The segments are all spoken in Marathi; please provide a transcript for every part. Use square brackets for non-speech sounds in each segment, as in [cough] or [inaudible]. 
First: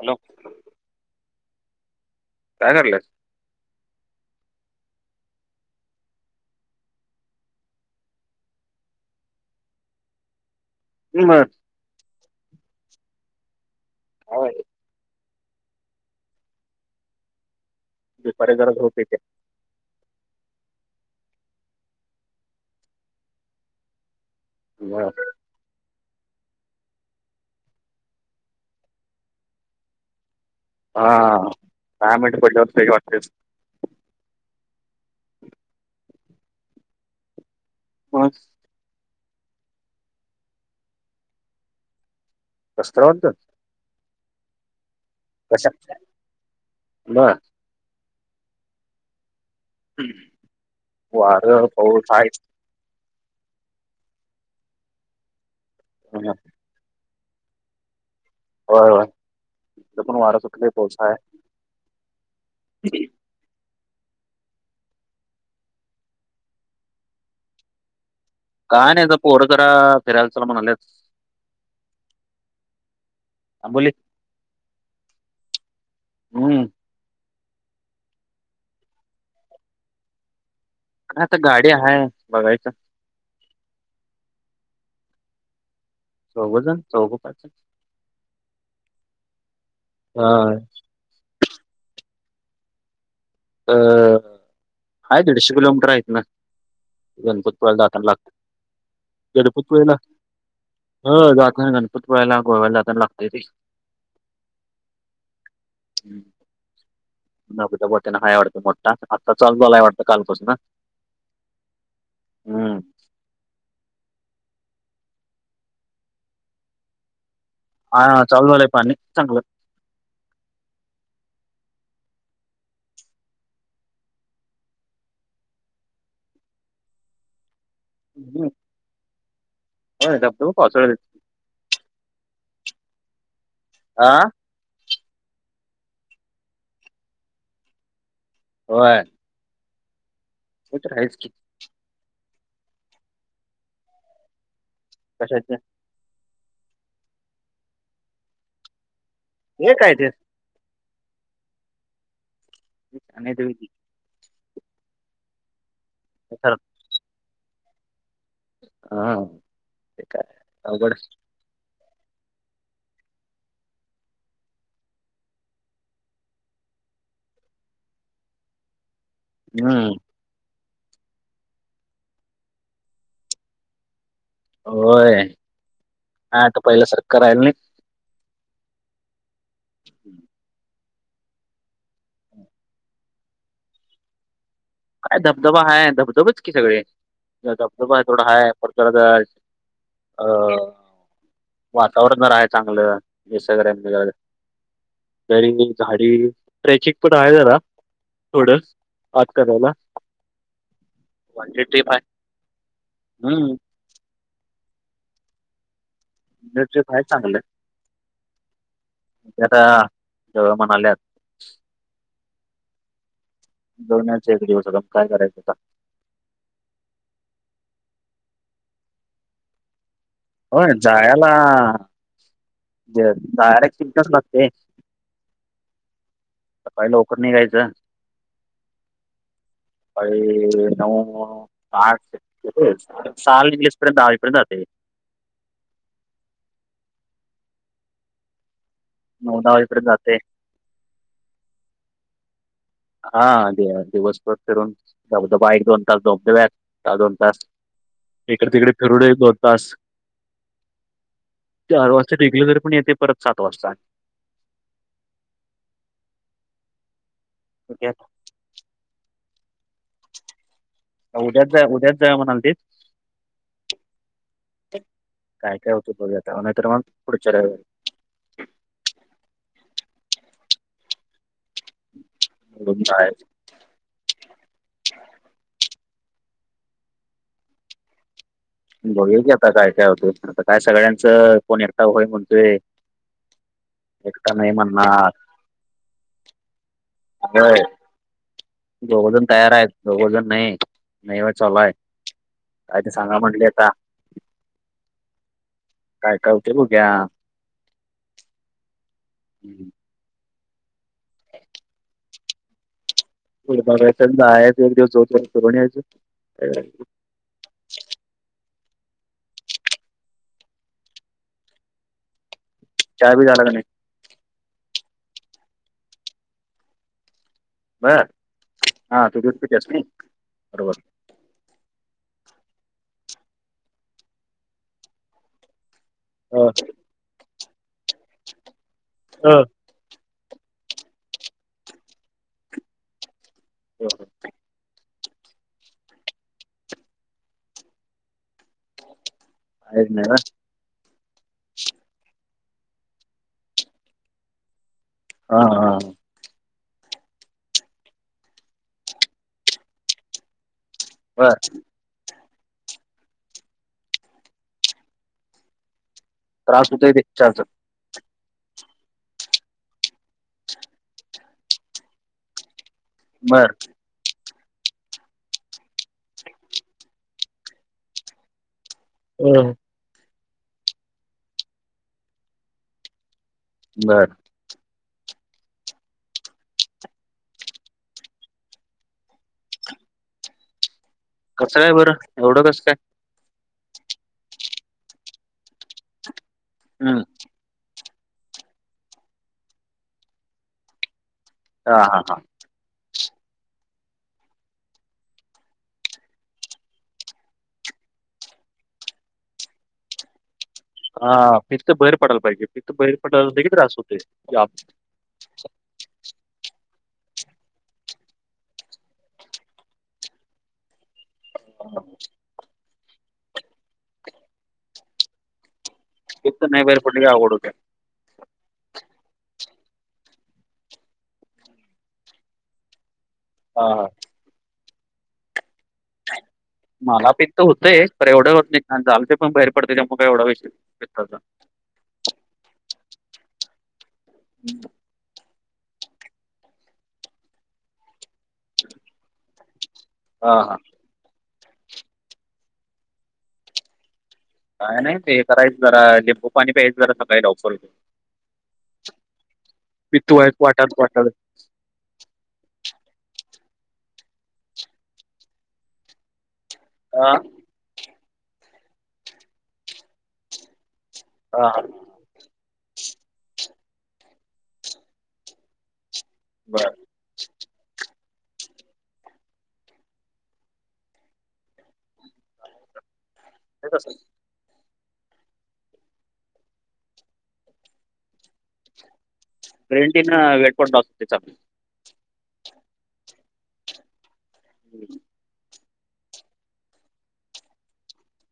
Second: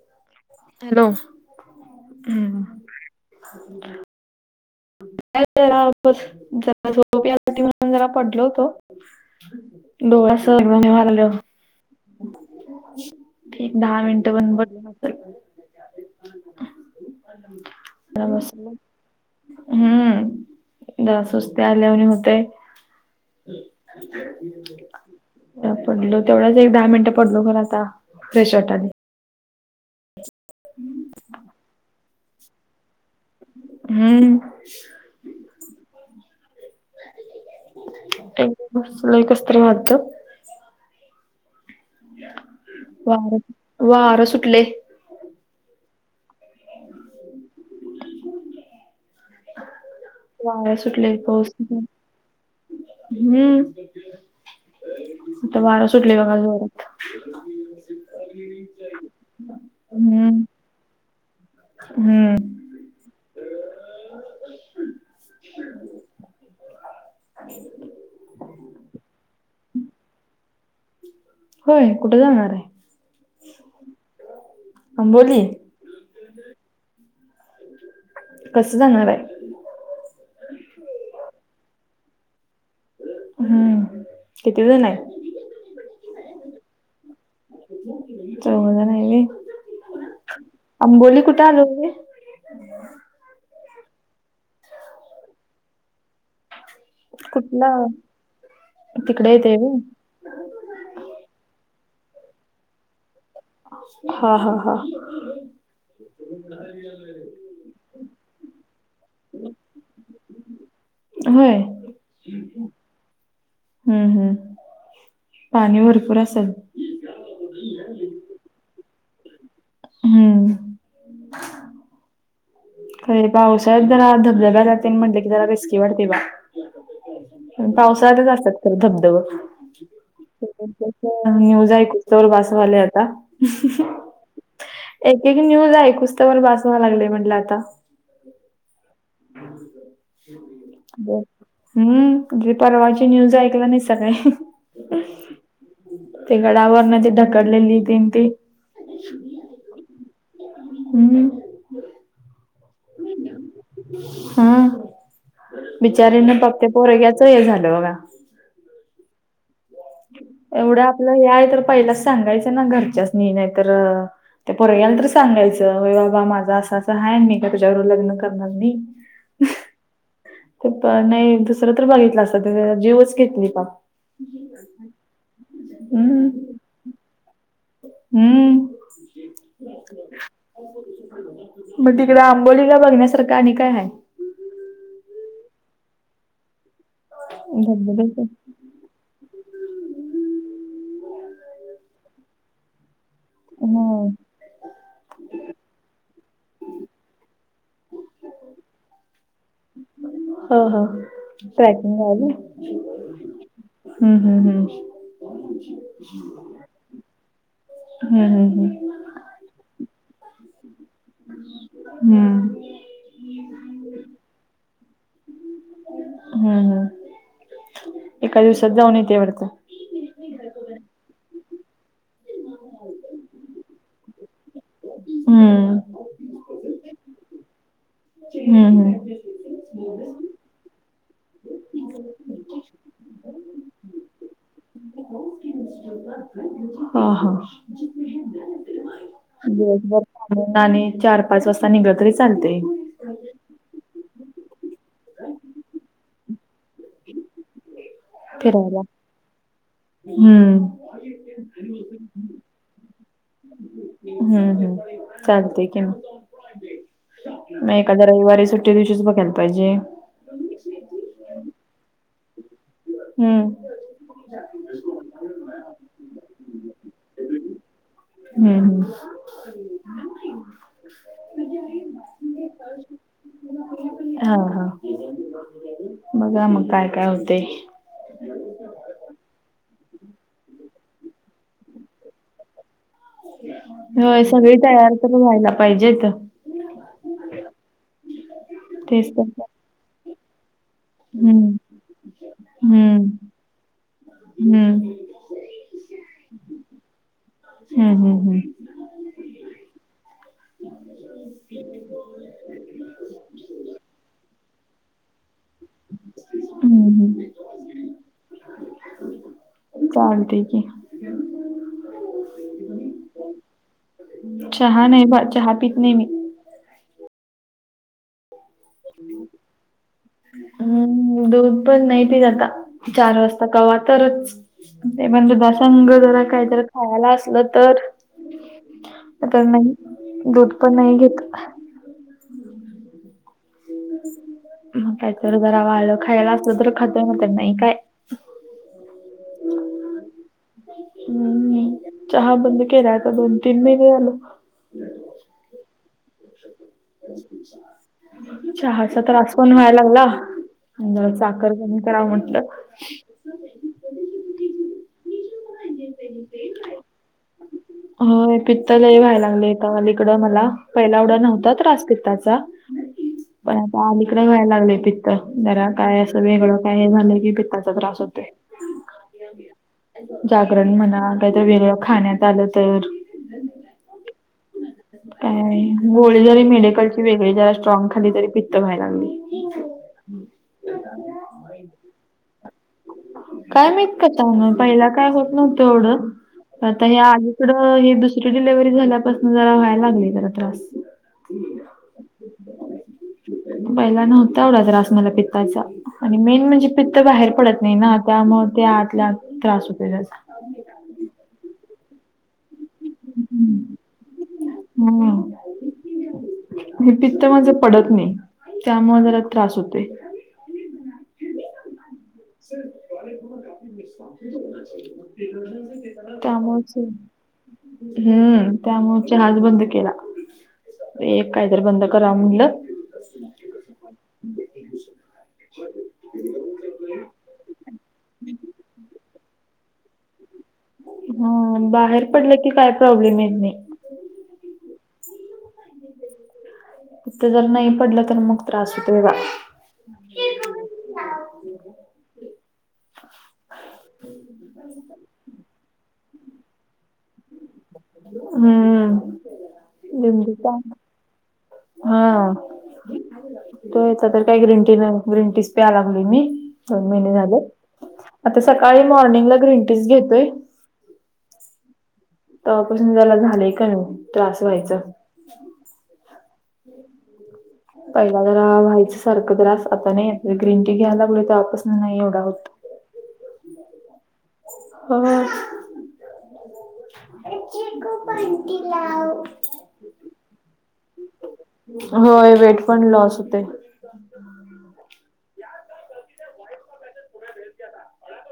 हॅलो हॅलो हम्म. काय कर लस [inaudible] [inaudible] जरा जरा झोप येत होती म्हणून जरा पडलो होतो. डोळा [inaudible] बर ठिक दहा मिनिटं बन ब [inaudible] दुपारी बसलो. जरा झोप येतीया हम्म जरा सुस्ती आल्या वाणी होतंय [inaudible] पडलो तेवढाच एक दहा मिनिटं पडलो खर आता फ्रेश वाटन. ह [inaudible] हा हा दहा मिनट पडल्यावर फ्रेश वाटतेच हम्म [unintelligible] लाय कस तर वाटत. कसतर वाटतं? वार वार सुटले. अशक्य हो ना. वार सुटले पाऊस वारं पाऊस आहेच. हम्म आता वारं सुटले होय बघा जोरात. [inaudible] होय होय इथ पण हम्म वर सुटलंय पाऊस आहे. हम्म काय नाही जरा पोर जरा फिरायल चल म्हणल्यात. होय कुठे जानणार आहे आंबोली आंबोली? हम्म कसं जाणार आहे? काय आता गाडी आहे बघायचं. हम्म कितीजण आहे? चौगजण चौग. चौघ जण आहे होय हा अंबोली कुठे आलो होे? अह हाय दीडशे किलोमीटर आहे इतन. कुठला गणपतीपुळे लं जाताना लागत तिकडे येते व्हय. गणपतीपुळे ल. हो जाता गणपतीपुळ्याला गोव्याला जाताना लागतेय. हा हा हा नगुझ्या बोट्याना हा वाडत मोठा आत्ता चालू झालाय वाटतं कालपासून. होय. हम्म हम्म हम्म पाणी भरपूर असल? ह चालू झालाय पानी चांगलं. हम्म [unintelligible] खे पावसाळ्यात जरा धबधब्या जाते म्हटलं की जरा रेस्की वाटते बा पावसाळ्यात च हम्म. असतात खर धबधब. होय धबधबा पावसाळ्यात न्यूज आहे कुस्तवर बसवाले आता. आह एक एक न्यूज आहे आयकुस्तवर बास व्हालय लागले म्हटलं आता. होय. ते तर आहेच बरं की हम्म परवाची न्यूज ऐकला नाहीसा काय? कशाच? ते गडावर न ते ढकलेली तीन ती. एक कायदा [inaudible] [unintelligible] हम्म अने ते वि [inaudible] हम् बिचारीन खरं. पाप ते पोरग्याच हे झालं बघा. हा ते काय एवढं अवघड आपलं हे आहे तर पहिलाच सांगायचं ना घरच्याचसणी नायतरं. त्या पोरग्याला तर सांगायचं होय बाबा माझं असं असं हाय मी काय तुझ्या बरोबर लग्न करणार नाही. ह् [unintelligible] हम्म. ते पण नाही दुसरं तर बघितलं असत तेचं जीवचं घेतली पाप. हम्म. पहिल्या सारखं काय राहीलं नाही. हम्म. [unintelligible] मग तिकडं आंबोलीला बघण्यासारखं आणि काय आहे? काय धबधबा हाय, धबधबच की सगळे. धबधबा धबधबे थोडा हाय परत परत अ वातावरण जरा आहे चांगलं. हे सगळे आपले गाळे ह आहेत. तरी ही झाडी, ट्रॅचिक पण आहे जरा थोडं. आत करायला. ह.. ह. वनडे ट्रिप ट्रॅकिंग आहे लावलय. हम्म.. हम्म.. हम्म. [unintelligible] ह्याच्यात आहे चांगलं. हम्.. हम्.. हम्म. ते आता, जावुया म्हणाल्यात. हम्म. दोनाचे एक दिवस अजुन, आता काय करायचं आता. हम्.. हम्. एका दिवसात जाऊन येतंय वाटतं. होय, जायाला ज जायाला एक तीन तास लागतंय. हम्म. सकाळी लवकर निघायचं. हम्म हम्म. फाईल, नऊ, आठ. येतयचं, सहाला निघलीस तर दहा वाजेपर्यंत जातंय. [unintelligible] हा.. हा. नऊ दहा वाजेपर्यंत दिवसभर. जाते तितन आणि चार, पाच वाजता निघलं तरी चालतंय. हा दि दिवसभर फिरून. धबधबा एक, दोन तास, धबधब्यात तास दोन तास. इकडे तिकडे फिरायला फिरुन एक दोन तास, हम्म चार वाजता निघलं तरीपण येते परत सात वाजता. हम्म.. हम्म चालतंय कि मग, मग ठीक आहे. एखाद्या रविवारी सु ट्टी दिवशीच बघायला पाहिजे. का उद्याच जा उद्याच जाऊया म्हणालतीस? हम्म. काय काय होतं बघुया आता. नाहीतर मग पुढच्या रविवारी. हम्.. हम्म. [unintelligible] हा.. हा. बघा मग काय काय होतंय. बघुया की आता काय काय होतंय, आता काय सगळ्यांचं कोण एकटा होय म्हणतोय. होय, एकटा नाही सगळे तयार म्हणणार तर व्हायला पाहिजेेत. होय. तेच दोघंजण तर तयार आहेत, दोघंजण नाही. नाही व्हय हम्म, चालु हाय. काय ते हम्म, सांगा म्हटले आता. हम्म, काय काय होते बघू या. हम्म हम्म. हम्म. हम [inaudible] [unintelligible] आहे एक दिवस जोतो. हम्म हम्म. [unintelligible] चालतंय की. चाय बी झाला का नाही? चहा नाही बा चहा पीत नाही मी. बरं हा तू दुध पित्यास नाय. हम्म दूध पण नाही पित आता चार वाजता कवा तरच. ते म्हणलो बसा संघ जरा काही ह जर खायला असलं तर तर त्या नाही दूध पण नाही घेत. काहीच मग काय तर जरा वाडलं खायला असलं तर खात नाही खाय. आहेत नाही ना. हम्म नाही चहा बंद केला आता दोन तीन महिने झालो. आं आं. चहाचा त्रास पण व्हाय लागला जरा बर साखर पण हे कराव म्हटलं. त्रास होतय ते चहाचा. होय पित्त लई व्हायला लागले तो वल इकडं मला पहिला एवढा नव्हता त्रास पित्ताचा बर पण तर अलीकडं व्यायला लागलेय पित्त जरा काय असं वेगळं काय हे झालंय की पित्ताचा त्रास होतोय. [unintelligible] जागरण म्हणा काहीत वेगळ खाण्यात आलं तर. बरं. काय आहे? गोळी जरी मेडिकल ची वेगळी जरा स्ट्रॉग खाल्ली तरी पित्त व्हाय लागली. कसं काय बरं एवढं कसं काय? काय माहित इतकं काय नाय पहिला काय होत नव्हतं एवढं आता हम्म हे. [unintelligible] कडं ही दुसरी डिलेव्हरी झाल्यापासून जरा व्हाय लागली जरा त्रास. हां, [inaudible] [unintelligible] पहिला नव्हता एवढा त्रास मला पित्ताचा आणि मेन म्हणजे पित्त बाहेर पडत नाही ना त्यामुळे ते आतल्या त्रास होतोय जास् हा पित्त बहेर पडायला पाहिजे पित्त बाहेर पडाल होते की त्रास होतय ते आप हम्म [unintelligible] हे पित्त माझं पडत नाही त्यामुळे जरा त्रास होतोय. आ हा. [unintelligible] पित्त नाही त्यामुळेच बाहेर आहे. पडलं की अवघड होतंय. हम्म त्यामुळे चहाज बंद केला एक कायतरी बंद करा म्हटलं. हा हा. मला पित्त होतंय तर एवढं होत नाही कारण जालते पण बाहेर पडते त्याजामुळे काय एवढा विषय नाय. हां बाहेर पडलं की काय प्रॉब्लेम येत नाई. हिथं जर नाही पडलं तर मग त्रास होतो बघा. हां हां [inaudible] काय नाही ते करायच जरा लिंबू पाणी प्यायच जरा सकाळी लवकर उ हुं पित्त लिंबू वाईट पा वाटायला वाटायला. हां तो एका तर त्या ग्रीन टीन ग्रीन टीनच प्याययं लागलोय मी दोन महिने हां, झाल, आता सकाळी मॉर्निंगला ग्रीन टीनच घेतोयं आहाल तेव्हापासून जरा झालंय कमी त्रास व्हायच. बरं पहिला जरा व्हायचं सारखं त्रास आता नायी ग्रीन टी घ्यायोल तवा पासन नाही एवढा होत. तेच असल होच [inaudible] चिकु बंटी लाव. ग्रिन टी वेट [inaudible] होय वेट पण लॉस होतयं. [inaudible] [inaudible]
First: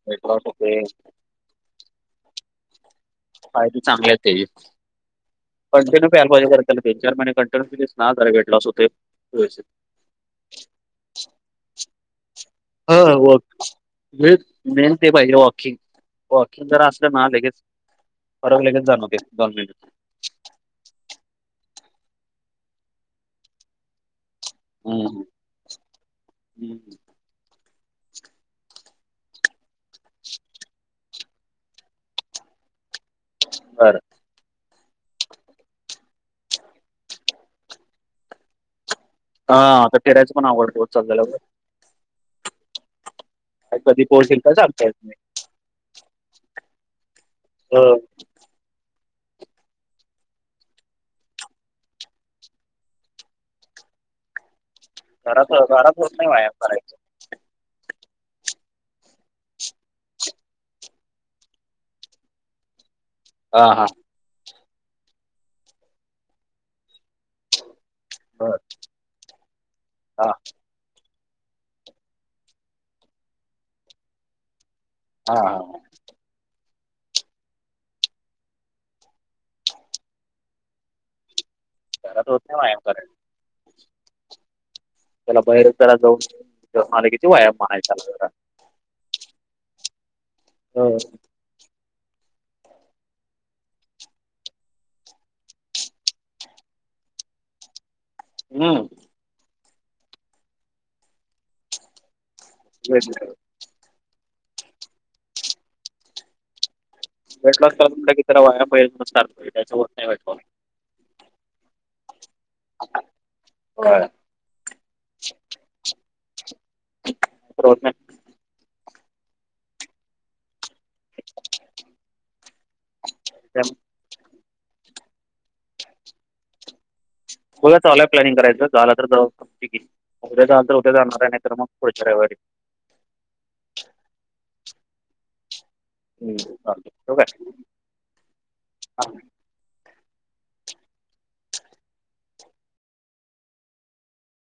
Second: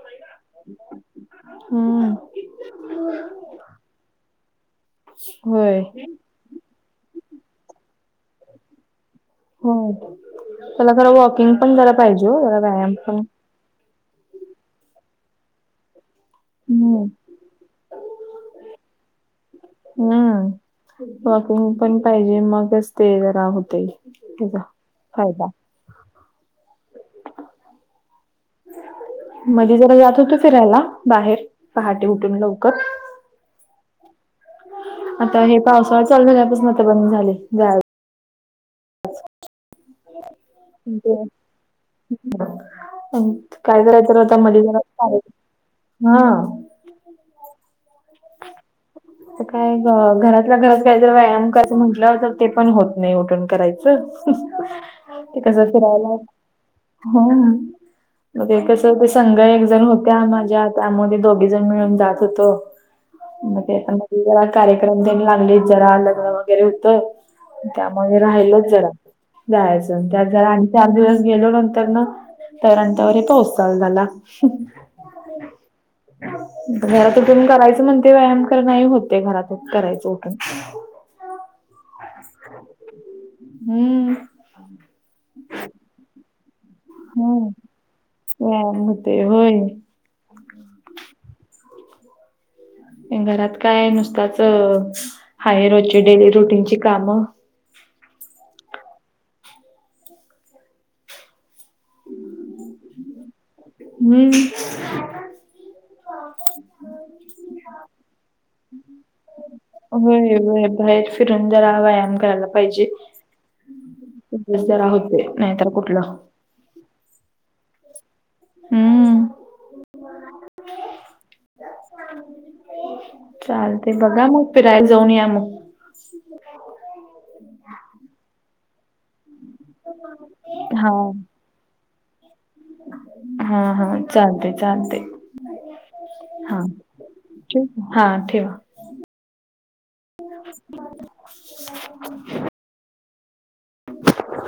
रेकॉर्ड होतंय. हां फायदे चांगले तेजी, होय कंटिन्यू प्यायला पाहिजे खरं. तीन चार महिने कंटिन्यली पिलीस नां तर व्हेटलाॅस होतंय व्यवस्थित. त्याला खर वॉकिंग पण जरा पाहिजे ओ जरा व्यायाम पण [inaudible] मेन ते पाहिेजे वॉकिंग. वॉकिंग जर हम्म असलं ना लगेच फरक लगेच जाणवतोय दोन मिहीन्यात. हां वॉकिंग पण पाहिजे मगच ते जरा होतंय हेज हुं हं मध्ये जरा जात होतो फिरायला बाहेर पहाटे उठून लवकर बरं आता हे पावसाळा चालू झाल्यापासन आता बंद झालय जाया हां आता फिरायच पण आवघड पाऊस चालू ते झाल्यावर. काय कधी करायच आता [inaudible] पोहोचेल काय मधी जरा सांगता येत हां हां आता काय घरातल्या घरात काय तर व्यायाम कराचं म्हटल्यावर ते पण होत नाही उठून करायचं. [inaudible] ते घरात कस घरात होत फिरायलायं नाही व्यायाम करायच हां बघुया कसं होते संघ एकजण होत्या माझ्या त्यामध्ये दोघी जणी मिळुन जात होतो. मग हा ते हा मधी जरा कार्यक्रम तेनी आनंलीत जरा लग्न वगैरे हुतं त्यामुळे बर राहिलच जरा जायाच हा त्यात जरा आ चार दिवस गेलो नंतरनां तरं आणि तोवर पाऊस चालू झाला. हां हां घरात उठून करायचं म्हण ते व्यायाम खर नाही होते घरातच करायच उठून. घरात होत नायी व्यायाम करायचं. हुं त्याला बाहेर, त्याला जाऊन [unintelligible] किती व्यायाम म्हणायचाला. ते, होय? होय. घरात काय नुसताच हाय, रोजची डेली रुटीनची कामं. हम्म. [unintelligible] हम्म. [unintelligible] वाया पाहिजे सारख भेटायचं होत नाही होय वाटतं. बाहेर फिरून जरा व्यायाम करायला पाहिजे. [unintelligible] जरा होते, नाही तर कुठलं [unintelligible] हम्म नाही चालतय. बघा मग, फिरायला जाऊन या मग. हो, चालूय प्लॅनिंग करायचं, झालं तर जाऊ [unintelligible] उद्या झाल तर उद्या हा. जाणार आहे, नाही तर मग पुढच्या रविवारी. हा हा, चालतय चालते. हा, चालतं ठेवू काय ठेवू का? हा, ठेवा. [unintelligible]